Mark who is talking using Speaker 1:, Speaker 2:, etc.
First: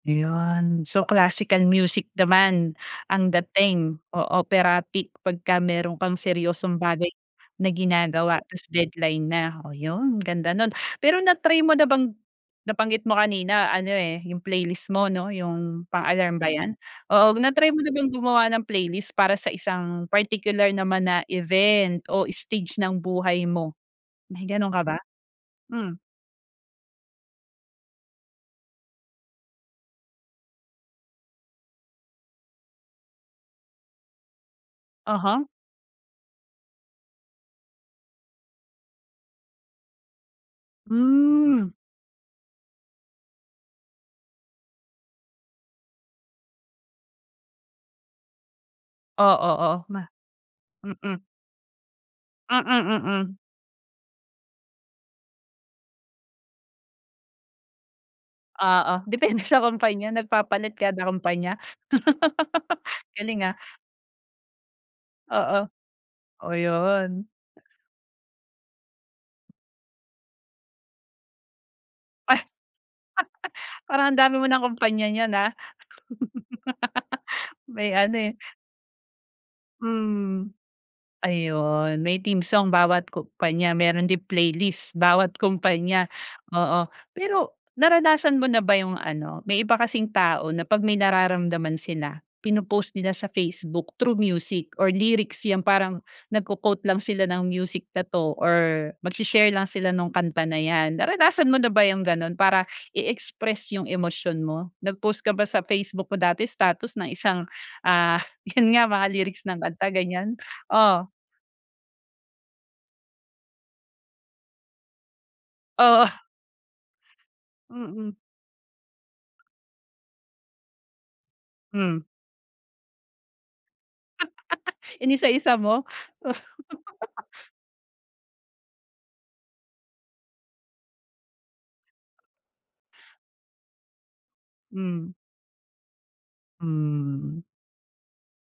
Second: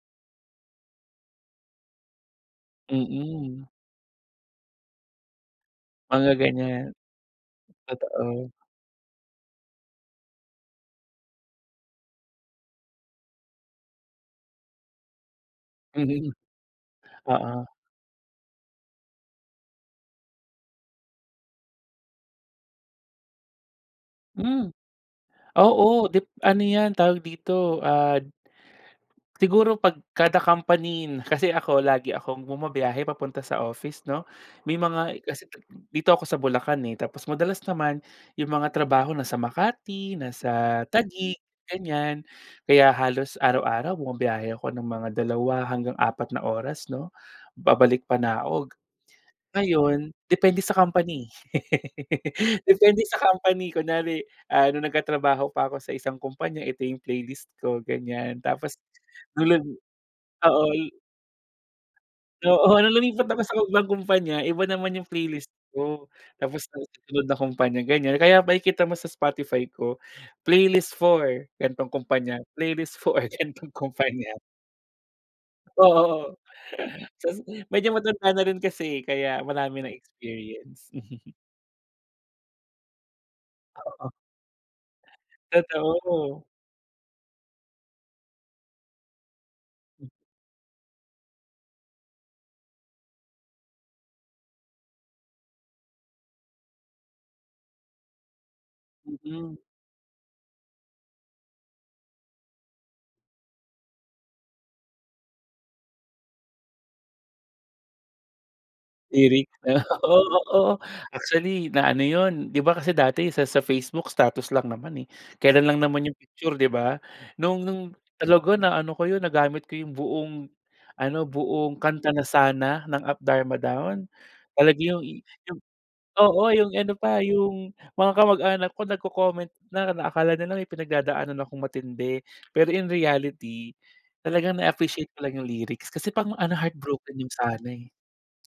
Speaker 1: 'Yon so classical music naman, ang
Speaker 2: Mm.
Speaker 1: dating o operatic pagkameron kang
Speaker 2: Mga
Speaker 1: seryosong
Speaker 2: ganiyan
Speaker 1: bagay na ginagawa
Speaker 2: totoo.
Speaker 1: tapos deadline na, oh yun ganda nun. Pero na-try mo na bang nabanggit mo kanina ano eh 'yung playlist mo 'no 'yung pang
Speaker 2: Mhm,
Speaker 1: alarm ba yan? Oo na-try
Speaker 2: oo.
Speaker 1: mo na bang gumawa ng playlist para sa isang particular naman na event o stage ng buhay mo, may
Speaker 2: Hmm,
Speaker 1: ganun ka ba? Hmm.
Speaker 2: oo dip ano yan tawag dito ad Siguro pag kada company kasi ako lagi akong bumabiyahe papunta sa office 'no. May mga ka
Speaker 1: Uh-huh.
Speaker 2: kasi dito ako sa Bulacan eh, tapos madalas naman 'yung mga trabaho nasa Makati nasa Taguig
Speaker 1: Hmm.
Speaker 2: ganiyan, kaya halos araw-araw bumabiyahe ako ng mga 2 hanggang 4 na oras 'no, babalik panaog.
Speaker 1: Oo, oo, ma
Speaker 2: Ngayon depende sa
Speaker 1: mm.
Speaker 2: company.
Speaker 1: Mm,
Speaker 2: Depende sa
Speaker 1: mm.
Speaker 2: company kunyari, ah nung nagtatrabaho pa ako sa isang kompanya ito yung playlist ko ganiyan, tapos
Speaker 1: Oo depende sa kompanya,
Speaker 2: Oh
Speaker 1: nagpapalit
Speaker 2: ol
Speaker 1: kada kompanya.
Speaker 2: Oo nung lumipat
Speaker 1: Galing
Speaker 2: sa
Speaker 1: ah.
Speaker 2: ibang kumpanya, iba naman 'yung playlist
Speaker 1: Oo
Speaker 2: ko.
Speaker 1: oh
Speaker 2: Tapos sa susunod
Speaker 1: 'yon.
Speaker 2: na kumpanya ganiyan, kaya makikita mo sa Spotify ko playlist for, ganitong
Speaker 1: Ay
Speaker 2: kompanya playlist for, ganitong
Speaker 1: Parang ang
Speaker 2: kompanya.
Speaker 1: dami mo ng kumpanya niyan ah.
Speaker 2: Oo sas medyo
Speaker 1: May ano
Speaker 2: matanda
Speaker 1: eh
Speaker 2: na rin kasi kaya marami ng
Speaker 1: Hmm,
Speaker 2: experience.
Speaker 1: ayun may team song bawat kumpanya meron
Speaker 2: Oo.
Speaker 1: din playlist bawat kumpanya
Speaker 2: Totoo.
Speaker 1: oo. Pero naranasan mo na ba 'yung ano may iba kasing tao na pag may nararamdaman sila pino-post nila sa Facebook through music or lyrics 'yang parang nagko-quote lang sila ng music na 'to or magsi-share
Speaker 2: Mm.
Speaker 1: lang sila nung kanta na yan, naranasan mo na ba yung ganon para i-express 'yung emosyon mo? Nag post ka ba sa Facebook mo dati status ng isang ah 'yun nga mga
Speaker 2: Lyric
Speaker 1: lyrics ng
Speaker 2: 'no
Speaker 1: kanta
Speaker 2: oo,
Speaker 1: ganiyan?
Speaker 2: oo
Speaker 1: Oh
Speaker 2: actually na ano 'yun 'di ba kasi dati sa sa Facebook status lang naman eh kelan lang naman
Speaker 1: Oo.
Speaker 2: 'yung picture 'di ba? Nung nung
Speaker 1: Mm.
Speaker 2: talaga na ano ko 'yun nagamit ko yung buong ano buong
Speaker 1: Hmm.
Speaker 2: kanta na "Sana" ng Up Dharma Down. Talaga yung
Speaker 1: Inisa-isa
Speaker 2: 'yung
Speaker 1: mo?
Speaker 2: oo 'yung ano pa yung mga kamag-anak ko nagco-comment na na akala nila may pinagdadaanan akong matindi pero in reality talagang
Speaker 1: Hmm.
Speaker 2: na-appreciate ko lang 'yung lyrics kasi pang ano heartbroken 'yung
Speaker 1: Hmm.
Speaker 2: "Sana" eh.